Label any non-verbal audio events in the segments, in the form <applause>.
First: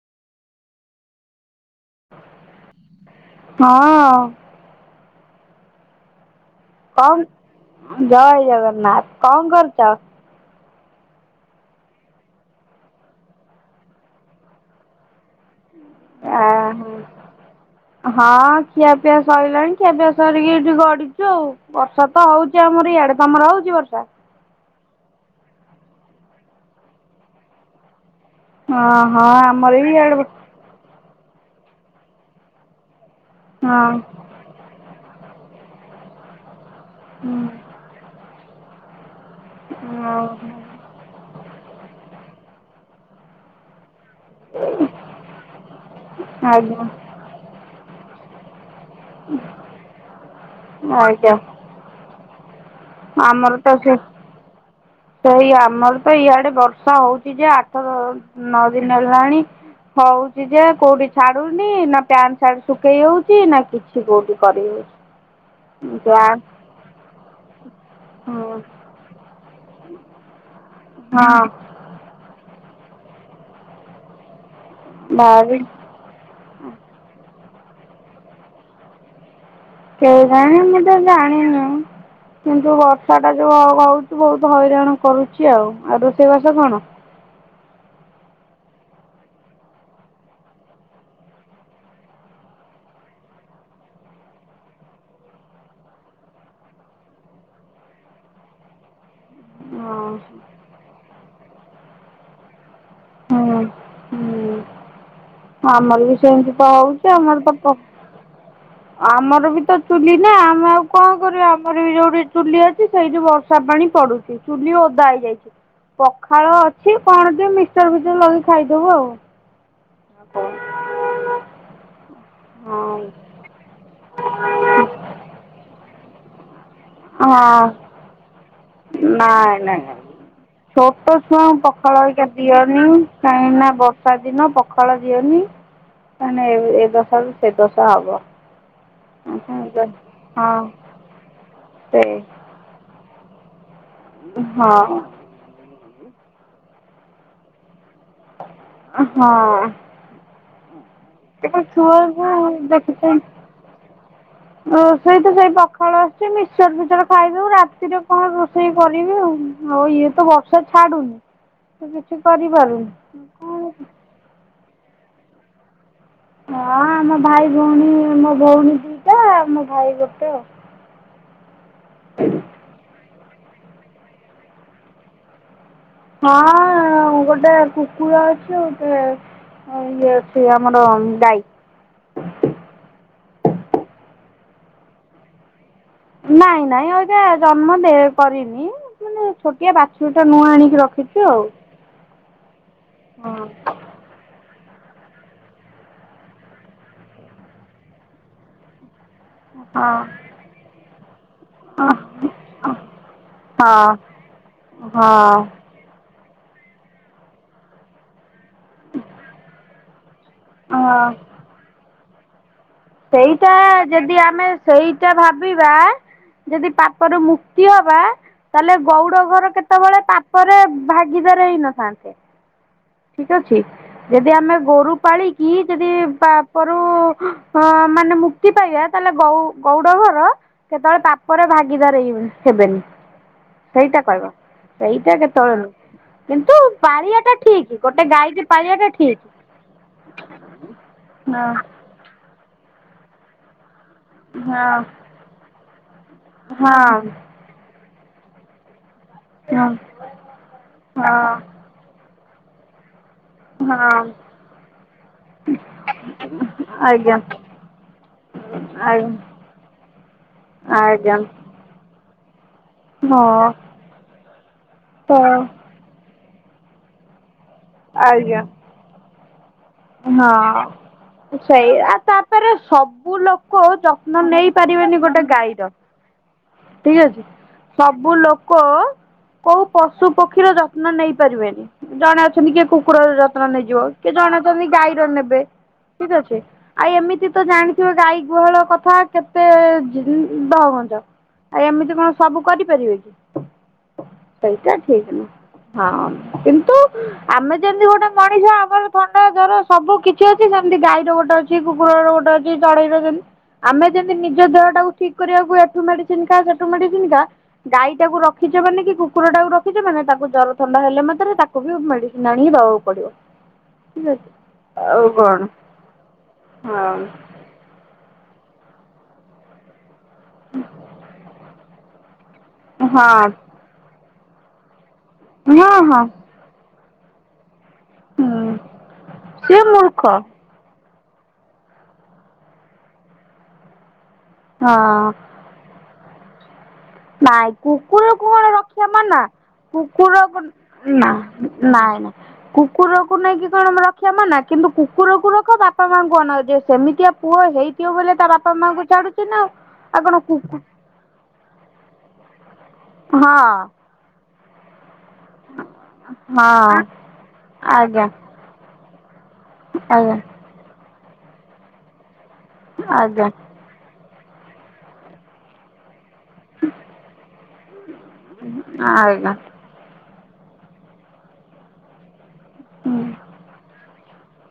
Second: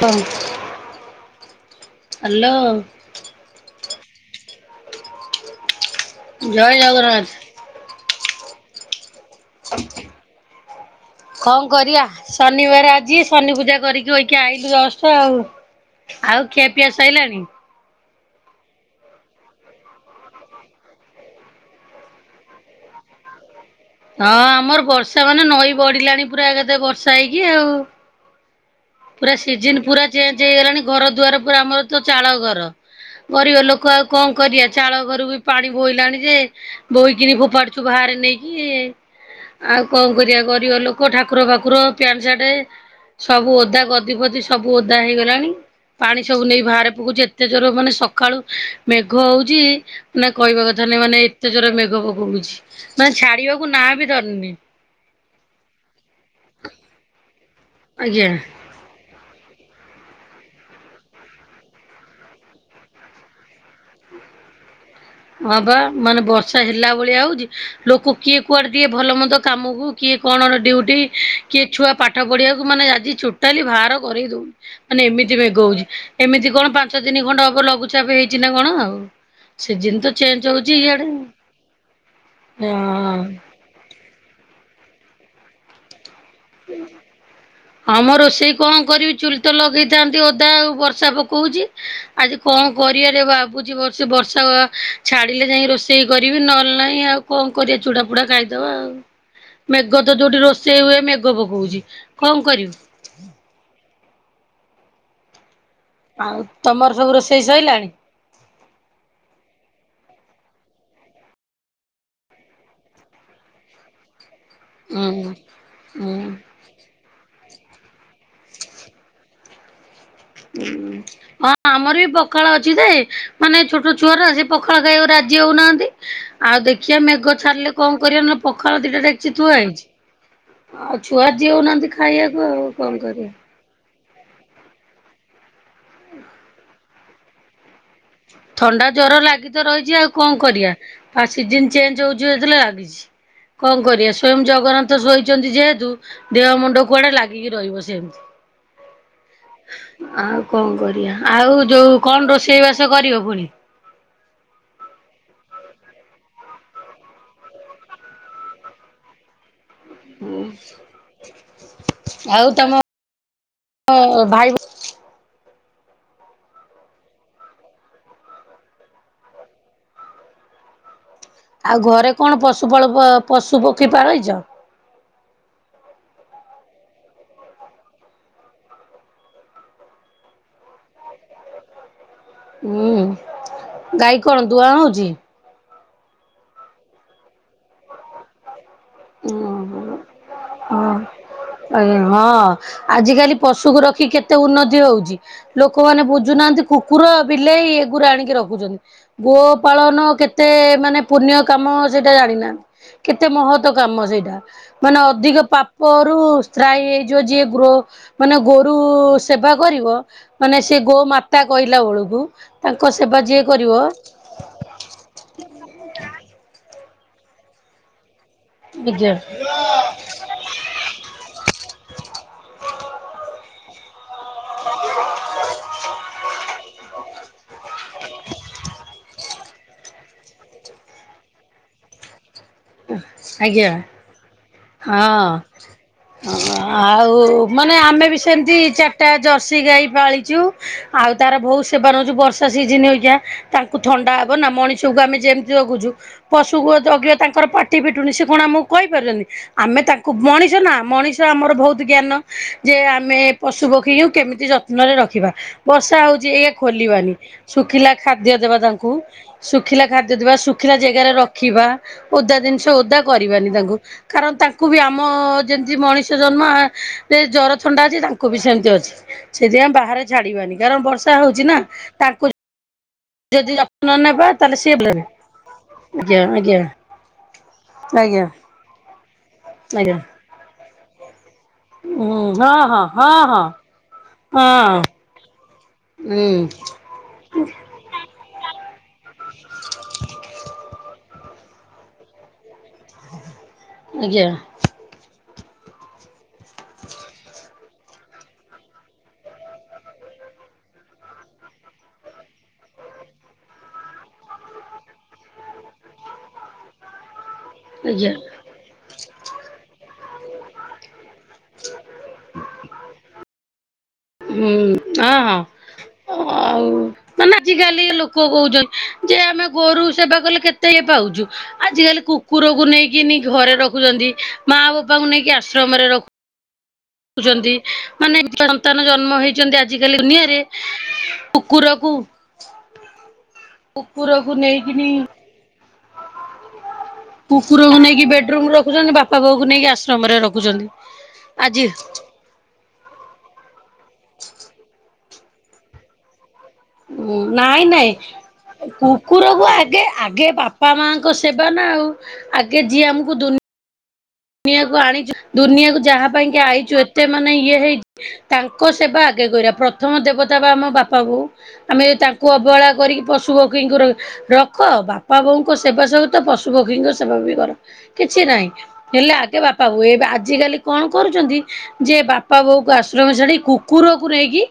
ହଁ ହାଲୋ। ହଁ। ଜୟ କଣ ଜଗନ୍ନାଥ। ଜୟ ଜଗନ୍ନାଥ। କଣ କରୁଛ? <inaudible> କଣ କରିବା ଶନିବାର ଆଜି ଶନି ପୂଜା କରିକି ବଇକି ଆଇଲୁ ଜଷ୍ଟ ଆଉ। ଆଉ ଖିଆ ପିଆ ସଇଲାଣି। ହଁ ଖିଆପିଆ ସଇଲାଣି ଖିଆପିଆ ସରିକି ଏଠି ଗଡିଛୁ ଆଉ। ବର୍ଷା ତ ହଉଛି ଆମର ଇଆଡେ ତମର ହଉଛି ବର୍ଷା? ହଁ ଆମର ବର୍ଷା ମାନେ ନଈ ବଢ଼ିଲାଣି ପୁରା ଏକାଥରେ ବର୍ଷା ହେଇକି ଆଉ। ହଁ ହଁ ପୁରା ଆମର ସିଜନ ବି ପୁରା ଇଆଡେ ଚେନ୍ସ। ହେଇଗଲାଣି ଘର ଦୁଆର ପୁରା ଆମର ତ ଚାଳ ଘର ଗରିବ ଲୋକ ହଁ। ଆଉ କଣ। କରିବା ଚାଳ ଘର ବି ପାଣି ବୋହିଲାଣି ଯେ ବୋହିକିରି ଫୋପାଡ଼ୁଛୁ ବାହାରେ ନେଇକି। ଆଉ କଣ କରିବା ଗରିବ ଲୋକ ଠାକୁର ବାକୁର ପ୍ୟାଣ୍ଟ ସାର୍ଟ ସବୁ ଓଦା। ଗଦିପଦି ସବୁ ଓଦା ହେଇଗଲାଣି ପାଣି ସବୁ ନେଇ ଆଜ୍ଞା ବାହାରେ ପକେଉଛି ଏତେ ଜୋର ମାନେ ସକାଳୁ। ମେଘ ହଉଛି ନା କହିବା କଥା ନାହିଁ ମାନେ ଆଜ୍ଞା ଏତେ ଜୋର ମେଘ ପକୋଉଛି। ମାନେ ଛାଡିବାକୁ ନାଁ ବି ଧରିନି। ସେଇଆ ଆମର ତ ଇଆଡେ ବର୍ଷା ହଉଛି ଯେ ଆଠ ଆଜ୍ଞା। ନଅ ଦିନ ହେଲାଣି। ହଉଛି ଯେ କୋଉଠି ଛାଡୁନି ନା ପ୍ୟାଣ୍ଟ ସାର୍ଟ ଶୁଖେଇ ହଉଛି ନା କିଛି କୋଉଠି କରୁନି। ହଁବା ମାନେ ବର୍ଷା ହେଲା ଭଳିଆ ହଉଛି ଲୋକ କିଏ କୁଆଡେ ଟିକେ ଭଲ ମନ୍ଦ। କାମକୁ କିଏ କଣ ଡିଉଟି କିଏ। ଛୁଆ ପାଠ ପଢିବାକୁ ମାନେ ଆଜି ଟୋଟାଲି ବାହାର କରି ଦଉନି ମାନେ ଏମିତି ଭାବି ମେଘ ହଉଛି। ଏମିତି କଣ ପାଞ୍ଚ ତିନି ଖଣ୍ଡ ହେବ ଲଘୁଚାପ ହେଇଛି ନା କଣ ଆଉ।? ସିଜିନ ତ କୋଇ ଚେଞ୍ଜ ଜାଣି ହଉଛି ମୁ ତ ଇଆଡେ ହଁ। ଜାଣିନୁ କିନ୍ତୁ ବର୍ଷା ଟା ଯୋଉ ହଉଛି। ବହୁତ ହଇରାଣ କରୁଛି ଆଉ ଆଉ ରୋଷେଇବାସ କଣ।? ହଁମ ରୋଷେଇ କଣ କରିବି ଚୁଲି ତ ଲଗେଇଥାନ୍ତି ଓଦା ଆଉ ବର୍ଷା ପକେଉଚି। ଆଜି କଣ କରିବାରେ ଭାବୁଛିବର୍ଷ ବର୍ଷା ଛାଡିଲେ ଯାଇ ରୋଷେଇ କରିବି ନହେଲେ ନାହିଁ ଆଉ। କଣ କରିବା ଚୁଡା ଫୁଡା ଖାଇଦବା ଆଉ। ମେଘ ହଁ ତ ଯୋଉଠି ରୋଷେଇ ହୁଏ ମେଘ ପକେଉଛି କଣ କରିବି। ହୁଁ ହୁଁ ଆମର ବି ଆଉ ସେମିତି ତ ତମର ସବୁ ହଉଛି ରୋଷେଇ ଆମର ତ ସଇଲାଣି? ଆମର ବି ତ ଚୁଲି ନା ଆମେ ଆଉ କଣ କରିବା ଆମର ବି ଯୋଉଠି ଚୁଲି ଅଛି ସେଇଠି ବର୍ଷ। ବର୍ଷା ପାଣି ପଡୁଛି। ଚୁଲି ଓଦା ହୁଁ ହୁଁ। ହେଇଯାଇଛି ହୁଁ। ପଖାଳ ଅଛି କଣ ଟିକେ ମିକ୍ସ ଚର ଫିକଚର ଲଗେଇଖାଇଦବୁ ଆଉ। ହଁ ଆମର ବି ପଖ ପଖାଳ ଅଛି ଯେ ହଁ ମାନେ ଛୋଟ ଛୁଆ ଗୁରା ପଖାଳ ଖାଇବାକୁ ରାଜି ହଉନାହାନ୍ତି। ଆଉ ଦେଖିବା ମେଘ ହଁ ଛାଡ଼ିଲେ କଣ କରିବା ନା ପଖାଳ ଦିଟା ଡେକିଚି ଥୁଆ ନାଇଁ ହୋଇଛି ନାଇଁ ଛୋଟ ଛୁଆଙ୍କୁ ପଖାଳ ହେରିକା ଖାଇବାକୁ ଆଉ ଦିଅନି କଣ କରିବା? କାହିଁର୍କି ନା ବର୍ଷା। କାହିଁକିନା ପଖାଳ ଦିଅନି ମାନେ ଏ ଦଶାରୁ ସେ ଦଶା ହବ। ଥଣ୍ଡା ଜ୍ଵର ଲାଗି ତ ରହିଛି ଆଉ କଣ କରିବା। ଆ ସିଜିନ ସେ ଚେଞ୍ଜ ହଉଛି <unintelligible> କଣ କରିବା ସ୍ଵୟଂ ହଁ ଜଗନ୍ନାଥ ସୋଇ ସୋଇଛନ୍ତି ଯେହେତୁ ଦେହ ମୁଣ୍ଡ କୁଆଡେ ଲାଗିକି ରହିବ ସେମିତି। ଅ ହଁ। ଆଉ କଣ କରିବା ଏବେ ଆଉ ଯୋଉ ଛୁଆକୁ କଣ ରୋଷେଇ ବାସ କରିବ ଦେଖୁଛନ୍ତି ପୁଣି। ରୋଷେଇ ତ ସେଇ ପଖାଳ ଅଛି। ମିଶ୍ଚର ଫିଶ୍ଚର ଖାଇଦେବୁ ରାତିରେ କଣ ରୋଷେଇ କରିବି ଆଉ। ହଉ ଇଏ ତ ବର୍ଷା ଛାଡୁନି ତ କିଛି କରିପାରୁନି। ହଁ ଭାଇ। ହଁ ଆମ ଭାଇ ଭଉଣୀ ମୋ ଭଉଣୀ ଦୁଇଟା ଆଉ ମୋ ଭାଇ ଗୋଟେ ଆଉ। ଆଉ ଘରେ କଣ ପଶୁପାଳକ ପଶୁ ପକ୍ଷୀ ପାଳେଇଚ? ହଁ ଗୋଟେ କୁକୁର ଅଛି ଗୋଟେ। ହଁ ଇଏ ଅଛି ଆମର ଗାଇ। ହୁଁ ଗାଈ କଣ ଦୁଆଁ ହେଉଛି। ନାଇଁ ନାଇଁ ଅବିକା ଜନ୍ମ ଦେ କରିନି। ମାନେ ଛୋଟିଆ ଓହୋ ବାଛୁୁରି ଟିଏ ନୂଆ ଆଣିକି ହଁ ରଖିଛୁ ଆଉ। ଆଜ୍ଞା ହଁ, ହଁ ଆଜିକାଲି ପଶୁକୁ ରଖି କେତେ ଉନ୍ନତି ହଉଚି? ଲୋକମାନେ ବୁଝୁନାହାନ୍ତି, କୁକୁର ବିଲେଇ ଏଗୁରା ଆଣିକି ରଖୁଚନ୍ତି। ଗୋପାଳନ କେତେ ମାନେ ପୁଣ୍ୟ କାମ, ହଁ ସେଇଟା ଜାଣିନାହାନ୍ତି, କେତେ ମହତ୍ ତ ହଁ କାମ ସେଇଟା, ମାନେ ଅଧିକ ହଁ ପାପରୁ ତ୍ରାହି ହେଇଯିବ ଯିଏ ଗ୍ରୋ ମାନେ ଗୋରୁ ସେବା କରିବ, ମାନେ ସେ ହଁ ଗୋମାତା କହିଲା ବେଳକୁ ତାଙ୍କ ସେବା ଯିଏ ସେଇଟା କରିବ ଯଦି ଆମେ ସେଇଟା ଭାବିବା, ଯଦି ପାପରୁ ମୁକ୍ତି ହବା ତାହେଲେ ଆଜ୍ଞା ଗଉଡ ଘର କେତେବେଳେ ପାପରେ ଭାଗିଦାର ହେଇନଥାନ୍ତେ? ଠିକ୍ ଅଛି? ଯଦି ଆମେ ଗୋରୁ ପାଳିକି, ଯଦି ପାପ୍ ରୁ ମାନେ ମୁକ୍ ମୁକ୍ତି ପାଇବା, ତାହେଲେ ଗଉ ଗଉଡ଼ ଘର, କେତେବେଳେ ପାପରେ ଭାଗିଦାର ହି ହେବେନି। ହେବେନି, ଆଜ୍ଞା ସେଇଟା କହିବ। ସେଇଟା ହଁ କେତେବେଳେ ନୁହେଁ କିନ୍ତୁ ପାଳିଆଟା ଆଉ ଠିକ୍। ମାନେ ଆମେ ବି ସେମିତି ଚାରିଟା ଜର୍ସି ଗାଈ ପାଳିଚୁ, ଆଉ ତାର ବହୁତ୍ ହଁ ସେବା ନଉଚୁ ବର୍ଷ୍ ତ ସିଜିନ୍ ଅଇକା। ତାଙ୍କୁ ଥଣ୍ଡା ହବ ନା? ହଁ ମଣିଷକୁ ଆମେ ଯେମିତି ଜଗୁଚୁ, ପଶୁକୁ ଜଗିବା ହଁ ତାଙ୍କର ପାଟ୍ ପାଟି ଫିଟୁନି, ସେ କଣ ଆମକୁ କହିପାରୁଚନ୍ତି? ଆମେ ତାଙ୍କୁ ମଣିଷ ନା, ହଁ ହଁ ମଣିଷ ଆମର ବହୁତ ଜ୍ଞାନ ଯେ ଆମେ ପଶୁ ହଁ ପକ୍ଷୀଙ୍କୁ କେମିତି ଯତ୍ନରେ ରଖିବା? ବର୍ଷା ହଉଚି ଏଇଆ ଖୋଲିବାନି। ଆଜ୍ଞା ଶୁଖିଲା ଖାଦ୍ୟ ଦେବା ତାଙ୍କୁ, ଆଜ୍ଞା ଶୁଖିଲା ଖାଦ୍ୟ ଦେବା, ଶୁଖିଲା ଜେଗାରେ ଆଜ୍ଞା ରଖିବା। ଓଦା ଜିନିଷ୍, ଓଦା ହଁ କରିବାନି ତାଙ୍କୁ, କାରଣ ତାଙ୍କୁ ବି ଆମ ତ ଯେମିତ୍ ମଣିଷ ଜନ୍ମ, ଜର ଥଣ୍ଡା ଅଛି, ତାଙ୍କୁ ବି ଆଜ୍ଞା ସେମିତି ଅଛି, ସେଥିପାଇଁ ଆମେ ବା ହଁ, ସେଇଆ, ତାଙ୍କୁ ତାପରେ ସବୁ ଯଦି ଲୋକ୍ ସବୁ ଲୋକ ଯତ୍ନ ନେବା ନେଇ ତାହେଲେ ସିଏ ପାରିବେନି ଗୋଟେ ଗାଈର, ଆଜ୍ଞା ଆଜ୍ଞା ଠିକ୍ ଅଛି? ସବୁ ଆଜ୍ଞା ଲୋକ କୋଉ ଆଜ୍ଞା। ପଶୁ ପକ୍ଷୀର ଯତ୍ନ ନେଇ ପାରିବେନି, ହୁଁ ଜଣେ ଅଛନ୍ତି ହଁ କିଏ ହଁ କୁକୁରର ହଁ ହଁ ଯତ୍ନ ନେଇଯିବ କି ଜଣେ ଛନ୍ତି ହଁ ଗାଈର ନେବେ, ଠିକ୍ ଅଛି? ହୁଁ ଆଉ ଏମିତି ତ ଜାଣିଥିବ ଗାଈ ଗୁହାଳ କଥା, କେତେ ଦ ଦହଗଞ୍ଜ। ଆଉ ଏମିତି କଣ ସବୁ କରିପାରିବେ କି, ଆଜ୍ଞା ସେଇଟା ଠିକ୍ ନୁହୁଁ। ହଁ, କିନ୍ତୁ ଆମେ ଯେମିତି ଗୋଟେ ମଣିଷ ଆମର ଘର୍ ମଣିଷର ସବୁ କିଛି ଅଛି, ସେମିତି ଗାଈର ଗୋଟେ ଅଛି, କୁକୁରର ଗୋଟେ ଅଛି, ଚଢେଇ ର ଯେମିତି ଆମେ ଯେମିତି ନିଜ ଦେହଟାକୁ ଠିକ୍ କରିବାକୁ ଏଠୁ ମେଡିସିନ୍ ଖା, ସେଠୁ ମେଡିସିନ୍ ଖା ଗାଈ ଆଜ୍ଞା ଟାକୁ ରଖିଛ ମାନେ, କି କୁକୁର ଟାକୁ ରଖିଛ ମାନେ, ତାକୁ ଜ୍ୱର ଥଣ୍ଡା ହେଲେ ନା ତାକୁ ବି ମେଡ଼ିସିନ୍ ଆଣିକି ଦବାକୁ ପଡିବ। ଠିକ ଅଛି। ହୁଁ, ଆଉ ହଁ ହଁ, କଣ ଆଉ ହଁ ମାନେ ଆଜି କାଲି ଲୋକ କହୁଚନ୍ତି, ଯେ ଆମେ ଗୋରୁ ସେବା କଲେ କେତେ କେତେ ହଉଚୁ, ଆଜିକାଲି କୁକୁରକୁ ନେଇକିନି ହଁ ଘରେ ରଖୁଚନ୍ତି, ମା ବୋପାଙ୍କୁ ନେଇକି କିଏ ହଁ ଆଶ୍ରମରେ ହଁ ରଖ୍ ରଖୁଚନ୍ତି, ମାନେ ହୁଁ ସନ୍ତାନ ଜନ୍ମ ହେଇଚନ୍ତି ସିଏ ଆଜିକାଲି ମୂର୍ଖ ଦୁନିଆରେ କୁକୁରକୁ କୁକୁରକୁ ନେଇକିନି ହଁ ନାଇଁ ନେଇକି କୁକୁରକୁ ବେଡରୁମ କଣ ରଖିବା ରଖୁଛନ୍ତି ବାପା ମନା, ବୋଉକୁ ନେଇକି ଆଶ୍ରମରେ କୁକୁରକୁ ରଖୁଛନ୍ତି। ନା ଆଜି ନାଇଁ ନାଇଁ କୁକୁରକୁ ନେଇକି କଣ ରଖିବା ମନା କିନ୍ତୁ କୁକୁରକୁ ରଖ, ବାପା ମାଙ୍କୁ ଅନାଅ ଯେ ସେମିତିଆ ପୁଅ ନାଇଁ ହେଇଥିବ ନାଇଁ, ବୋଲି ତା ବାପା ମାଙ୍କୁ ଛାଡୁଛି ନା ଆଉ କୁକୁରକୁ ଆଗେ, ଆଉ କଣ ଆଗେ କୁକୁ ବାପା ମା ଙ୍କ ସେବା ନା ଆଉ ଆଗେ ଯିଏ ହଁ। ଆମକୁ ଦୁନି ହଁ ନିଆକୁ ଆଣିଚୁ ଦୁନିଆକୁ ଯାହା ପାଇଁ କି ଆଇଛୁ ଏତେ ମାନେ ଇଏ ହେଇ ଆଜ୍ଞା ତାଙ୍କ ସେବା ଆଗେ କରିବା ପ୍ରଥମ ଆଜ୍ଞା ଦେବତା ବା ଆମ ବାପା ବୋଉ। ଆମେ ତା ଙ୍କୁ ଅବହେଳା କରିକି ଆଜ୍ଞା ପଶୁପ ଆଜ୍ଞା। ପକ୍ଷୀଙ୍କୁ ର-ରଖ ବାପା ବୋଉଙ୍କ ସେବା ସହିତ ପଶୁ ପକ୍ଷୀଙ୍କ ସେବା ବି କର। କିଛି ନାହିଁ, ହେଲେ ଆଗେ ବାପା ବୋଉ ଏବେ ଆଜିକାଲି କଣ କରୁଛନ୍ତି ଯେ ବା ପା ବୋଉ କୁ ଆଶ୍ରମ ଛାଡି କୁକୁର କୁ ନେଇକି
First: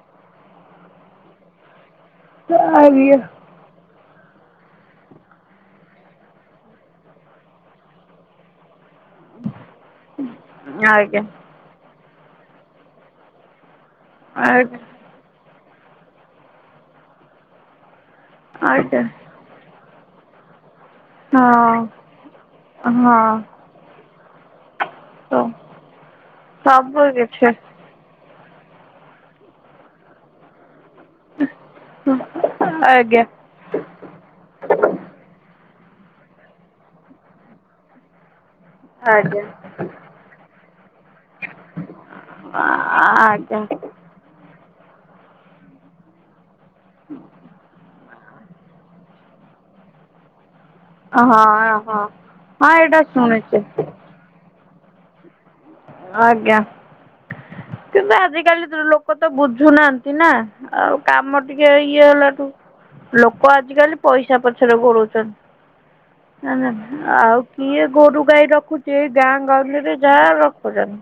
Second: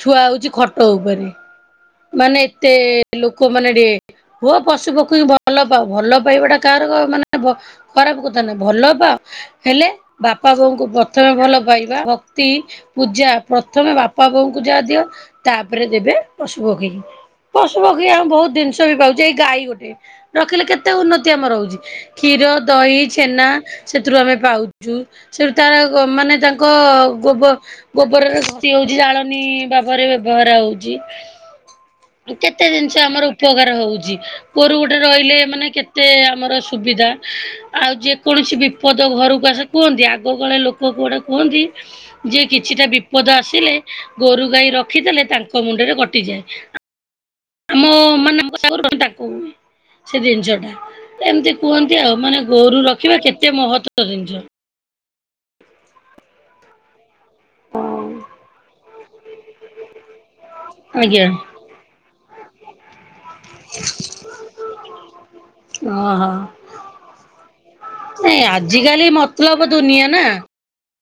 ଛୁଆ ହଉଛି ଖଟ ଉପରେ, ମାନେ ଏତେ ଆଜ୍ଞା ଲୋ କ ମାନେ ଏଠି ହୁଅ ପଶୁ ପକ୍ଷୀଙ୍କୁ ଭଲ ପାଅ, ଭଲ ପାଇବାଟା କାହାର କ-ମାନେ ଭ- ଖରାପ କ ମାନେ ଭଲ ପାଅ ହେଲେ ବାପା ବୋଉଙ୍କୁ ଆଜ୍ଞା ଆଜ୍ଞା ପ୍ରଥମେ ଭଲ ପାଇବା। ଭ ତି ପୂଜା ପ୍ରଥମେ ବାପା ବୋଉଙ୍କୁ ଯା ଦିଅ ତାପରେ ଦେବେ ପଶୁ ପକ୍ଷୀଙ୍କୁ। ପଶୁ ପକ୍ଷୀ ଆମେ ବହୁତ ଦିନିଷ ବି ଆଜ୍ଞା ପାଉଚେ ଏଇ ଗାଈ ଗୋଟେ ରଖିଲେ କେତେ ଉନ୍ନତି ଆମର ହଉଛି। କ୍ଷୀର, ହଁ ଦହି ନା ସେଥିରୁ ଆମେ ପାଉଛୁ। ହଁ ସେଠୁ ତାର ଆଉ ଗ-ମାନେ ତାଙ୍କ ସବୁ ଗୋବ କିଛି ଗୋବରରେ ଘସି ହଉଛି ଜାଳେଣୀ ଭାବରେ ବ୍ୟବହାର ହଉଛି। କେତେ ଜିନିଷ ଆଜ୍ଞା ଆମର ଉ ପକାର ହଉଛି ଗୋରୁ ଗୋଟେ ରହିଲେ ମାନେ କେତେ ଆମର ସୁବିଦା। ଆଉ ଯେକୌଣସି ବିପଦ ଆଜ୍ଞା। ଘରକୁ ଆସେ କୁହନ୍ତି ଆଗ କାଳେ ଲୋକ କୁଆଡେ କୁହନ୍ତି ଯେ କିଛିଟା ବିପଦ ଆଜ୍ଞା ଆସିଲେ ଗୋରୁ ଗାଈ ରଖିଦେଲେ ତାଙ୍କ ମୁଣ୍ଡରେ କଟିଯାଏ। ହଁ <inaudible> ଆମ ମାନେ ଆମକୁ <inaudible> ତାକୁ ସେ ଦିନିଷ ଟା। ହଁ ଏମିତି ହଁ କୁହନ୍ତି ହଁ ଆଉ ମାନେ ଗୋରୁ ଏଇଟା ରଖିବା କେତେ ଶୁଣିଛି ମହତ୍ତ୍ଵ ଜିନିଷ। ହଁ। ଆଜ୍ଞା କିନ୍ତୁ ଆଜିକାଲି ତି-ଲୋକ ତ ବୁଝୁନାହାନ୍ତି ନା। ଆଉ ଆଜ୍ଞା କାମ ଟିକେ ଇଏ ହେଲାଠୁ ଲୋକ ଆଜିକାଲି ପଇସା ପଛରେ ଗୋଡଉଚନ୍। ଓ ହଁ। ନାହା ଆଉ କିଏ ଗୋରୁ ଗାଈ ରଖୁଛି ଆଜିକାଲି ଏଇ ଗାଁ ମତଲବ ଗାଉଲିରେ ଯାହା ରଖୁଚନ୍।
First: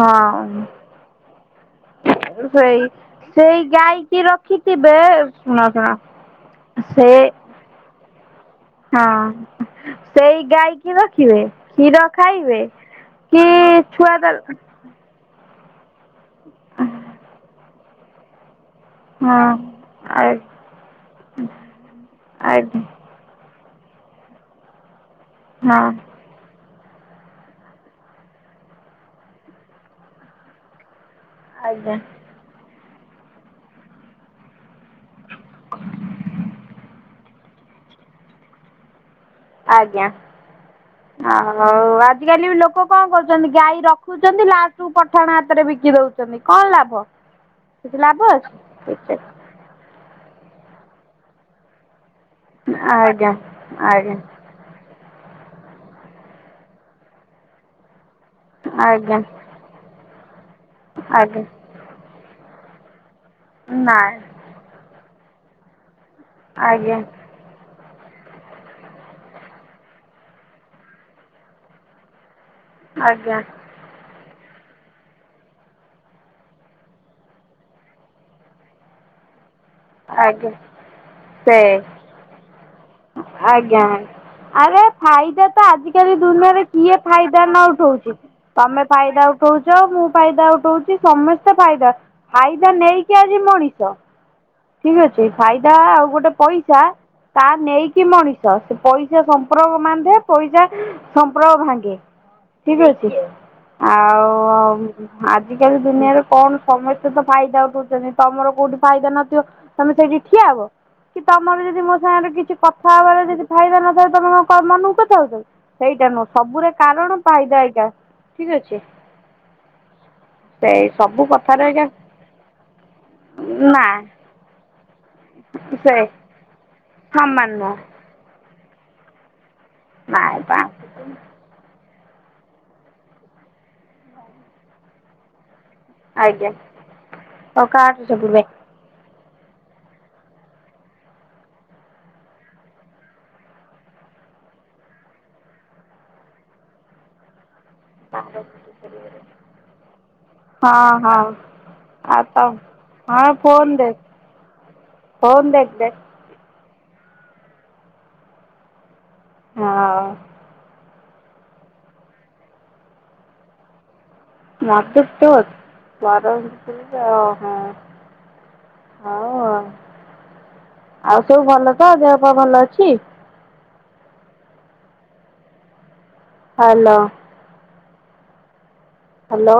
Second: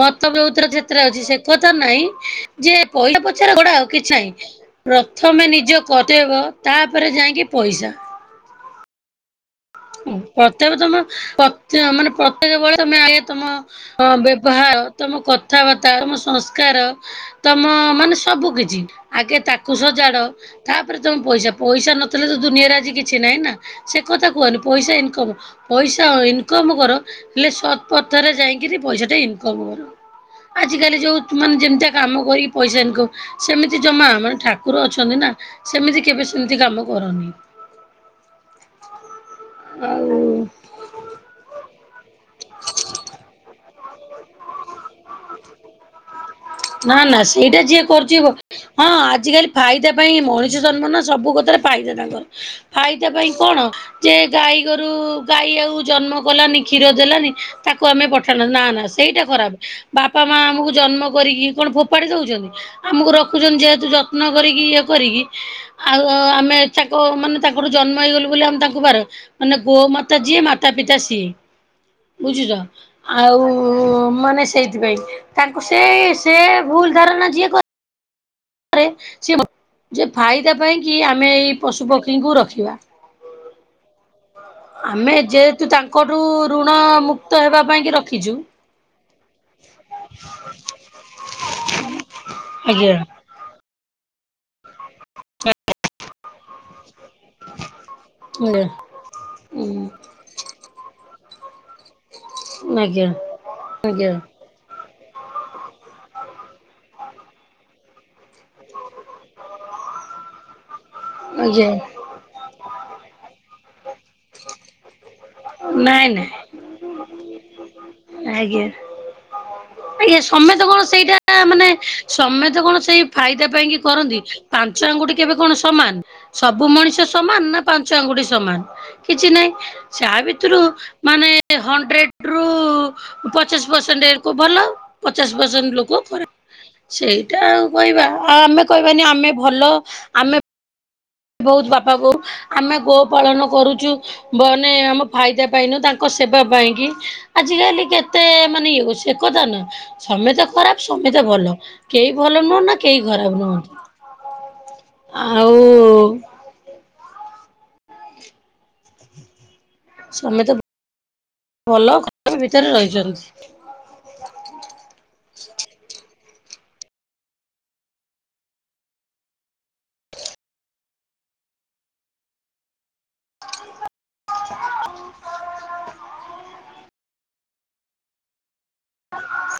ମତ ବହୁତର କ୍ଷେତ୍ର ଅଛି ସେ କଥା ନାଇଁ ଯେ ସେଇ ପଇସା ପଛରେ ସେଇ ଗୋଡ଼ାଅ ଗାଈ କିଛି କି ନାହିଁ। ରଖିଥିବେ ପ୍ରଥମେ ଶୁଣ ନିଜ ଶୁଣ କର୍ତ୍ତବ୍ୟ ସେ ତାପରେ ଯାଇକି ପଇସା। ହଁ। ଉଁ, ସେଇ ପ୍ରତ୍ୟେକ ଗାଈକି ତୋମ ରଖିବେ ପ୍ରତ୍ୟେ କ୍ଷୀର ମାନେ ପ୍ରତ୍ୟେକ ଖାଇବେ ବଳେ ତୋମେ ଆଗେ କି ତୋମଅ, ଛୁଆ ଦେବେ ବ୍ୟବହାର ତୋମ କଥାବାର୍ତ୍ତା, ତୋମ ସଂସ୍କାର ତୋମ ମାନେ ସବୁ କିଛି। ଆଗେ ହଁ ତାକୁ ସଜାଡ। ଆ ତାପରେ ତୋମେ ପଇସା, ପଇସା ନଥିଲେ ତ ଦୁନିଆରେ ଆଜି ଆଜ୍ଞା କି ଛି ନାଇଁ ନା। ସେ କଥା କୁହନି ପଇସା ଇନକମ, ହଁ ପଇସା ଅ, ଇନ କମ କର ହେଲେ ସରତ ପଥରେ ଯାଇକିରି ପଇସାଟା ଇନକମ କର। ଆଜିକାଲି ଯୋଉ ମାନେ ଯେମିତିଆ ଆଜ୍ଞା କାମ କରିକି ପଇସା ଇନକ ସେମିତି ଜମା ମାନେ ଠାକୁର ଅଛନ୍ତି ନା ସେମିତି କେବେ ସେମିତି କାମ କରନି। ଆଜ୍ଞା ଆଉ ଆଉ ଆଜିକାଲି ବି ଲୋକ କଣ କରୁଛନ୍ତି ଗାଈ ର ଖୁଛନ୍ତି ଲାଷ୍ଟ କୁୁ ପଠାଣ ହାତରେ ବିକି ଦଉ ଚନି କଣ ଲା ନା ନା ସେଇଟା ଯିଏ କରୁଚି ବ- ହଁ ଅଛି ଆଜିକାଲି ଫାଇଦା ପାଇଁ ଏ ମଣିଷ ଜନ୍ମ ନା ସବୁ କଥାରେ ଫାଇଦା ତାଙ୍କର। ଫାଇଦା ପାଇଁ ଆଜ୍ଞା କଣ ଯେ ଆଜ୍ଞା ଗାଈଗୋରୁ ଗାଈ ଆଉ ଜନ୍ମ କଲାନି କ୍ଷୀର ଦେଲାନି ତାକୁ ଆମେ ପଠାନ ନା ନା ଆଜ୍ଞା ସେଇଟା ଖରାପ, ବାପା ମା ଆମକୁ ଜନ୍ମ ଆଜ୍ଞା କରିକି କଣ ଫୋପାଡ଼ି ଦଉଚନ୍ତି ଆମକୁ ରଖୁଛନ୍ତି ଯେହେତୁ ନାଇଁ ଯତ୍ନ କରିକି ଇଏ କରିକି ଆଉ ଆମେ ଆଜ୍ଞା ଚାକ ମାନେ ତାଙ୍କଠୁ ଜନ୍ମ ହେଇଗଲୁ ବୋଲି ଆମେ ତାଙ୍କୁ ବାହ ମାନେ ଗୋ ମାତା ଯିଏ ମାତା ପିତା ସିଏ। ବୁଝୁଚ? ଆଜ୍ଞା ଆଉ ମାନେ ସେଇଥିପାଇଁ ତାଙ୍କୁ ସେ ସେ ଭୁଲ ଧାରଣା ଯିଏ କରେ ଆଜ୍ଞା ସେଫାଇଦା ପାଇଁକିି ଆମେ ଏଇ ସେ ପଶୁ ପକ୍ଷୀଙ୍କୁ ରଖିବା। ଆଜ୍ଞା। ଆରେ ଆମେ ଫାଇଦାତ ଯେହେତୁ ଆଜିକାଲି ତାଙ୍କଠୁ ଦୁନିଆରେ ଋଣ କିଏ ମୁକ୍ତ ହେବା ଫାଇଦାନ ପାଇଁ କି ଉଠଉଚ। ରଖିଛୁ। ତମେ ଫାଇଦା ଉଠଉଚ ମୁଁ ଫାଇଦା ଉଠଉଚି ସମସ୍ତେ ଫାଇଦା ଫାଇଦା ଆଜ୍ଞା ନେଇକି ଆ ସେ ମଣିଷ। ଠିକ୍ ଅଛି ଫାଇଦା ଆଉ ଗୋଟେ ପଇସା ତା ନେଇକି ମଣିଷ ଆଜ୍ଞା ସେପଇସା ସମ୍ପ୍ରକ ବାନ୍ଧେ ପଇସା ସମ୍ପ୍ରକ ଭାଙ୍ଗେ। ଠିକ୍ ଆଜ୍ଞା ଅଛି ଆଜ୍ଞା ଆଉ ଆଜିକାଲି ଦୁନିଆରେ କଣ ସମସ୍ତେତ ଫାଇଦା ଉଠଉଚନ୍ତି ତମର କୋଉଠି ଫାଇଦା ନଥିବ ତମେ ସେଇଠି ଠିଆ ହବ କିତମରବି ଆଜ୍ଞା। ଯଦି ମୋ ସାଙ୍ଗରେ କିଛି କଥା ହବାର ଯଦି ଫାଇଦା ନଥା ତଙ୍କ ମନକୁ କଥାଉଚନ୍ତି ନାଇଁ ସେଇଟା ନୁହଁ ନାଇଁ ସବୁରେ କାରଣ ଫାଇଦା ଏଇଟା। ଠିକ୍ ଅଛି। ଏଇ ସମେ କଣ ସେଇ ସେଇଟା ସବୁ କଥାରେ ମାନେ ଆଜ୍ଞା ସମେତେ କଣ ସେଇ ଫାଇଦା ପାଇଁକି ନା କରନ୍ତି? ପାଞ୍ଚ ଆଙ୍ଗୁଠି କେବେ କଣ ସମାନ ସେ ସବୁ ମଣିଷ ସମାନ ନା ପାଞ୍ଚ ଆଙ୍ଗୁଠି ସମାନ। କିଛି ନାହିଁ ନାଇଁ ତାଭିତରୁ ପା ମାନେ ହଣ୍ଡ୍ରେଡରୁ ପଚାଶେ ପରସେଣ୍ଟ ଭଲ ପଚାଶେ ପରସେଣ୍ଟ ଲୋ ଆଜ୍ଞା ସେଇଟା ଆଉ ହଉ କାଟ କହିବା ସେପଟୁ ଆଉ ବେ ଆମେ କହିବାନି ଆମେ ଭଲ ଆମେ ବହୁତ୍ ବାପା ବୋଉ ଆମେ ଗୋ ପାଳନ କରୁଚୁ ମାନେ ଆମ ଫାଇଦା ପାଇଁନୁ ତାଙ୍କ ସେବା ପାଇଁକିି ଆଜିକାଲି କେତେ ମାନେ ଇଏ ସେକଥା ନୁହଁ ସମେତ ଖରାପ୍ ହଁ ହଁ ସମେତ ଭଲ କେହି ଆଉ ତ ଭଲ ନୁହଁ ନା କେହି ହଁ ଖରାପ୍ ନୁହ। ଫୋନ୍ ଦେଖିଦେ <inaudible> ହଁ। ସମେତେ ଭଲ ଖରାପ୍ ଭିତରେ ରହିଚନ୍ତି। ମାତୃତ୍ଵ ଅଛି <unintelligible> ହଁ ଆଉ ସବୁ ଭଲତ ଦେଖପା ଭଲ ଅଛି? <unintelligible> ହାଲୋ। ହାଲୋ।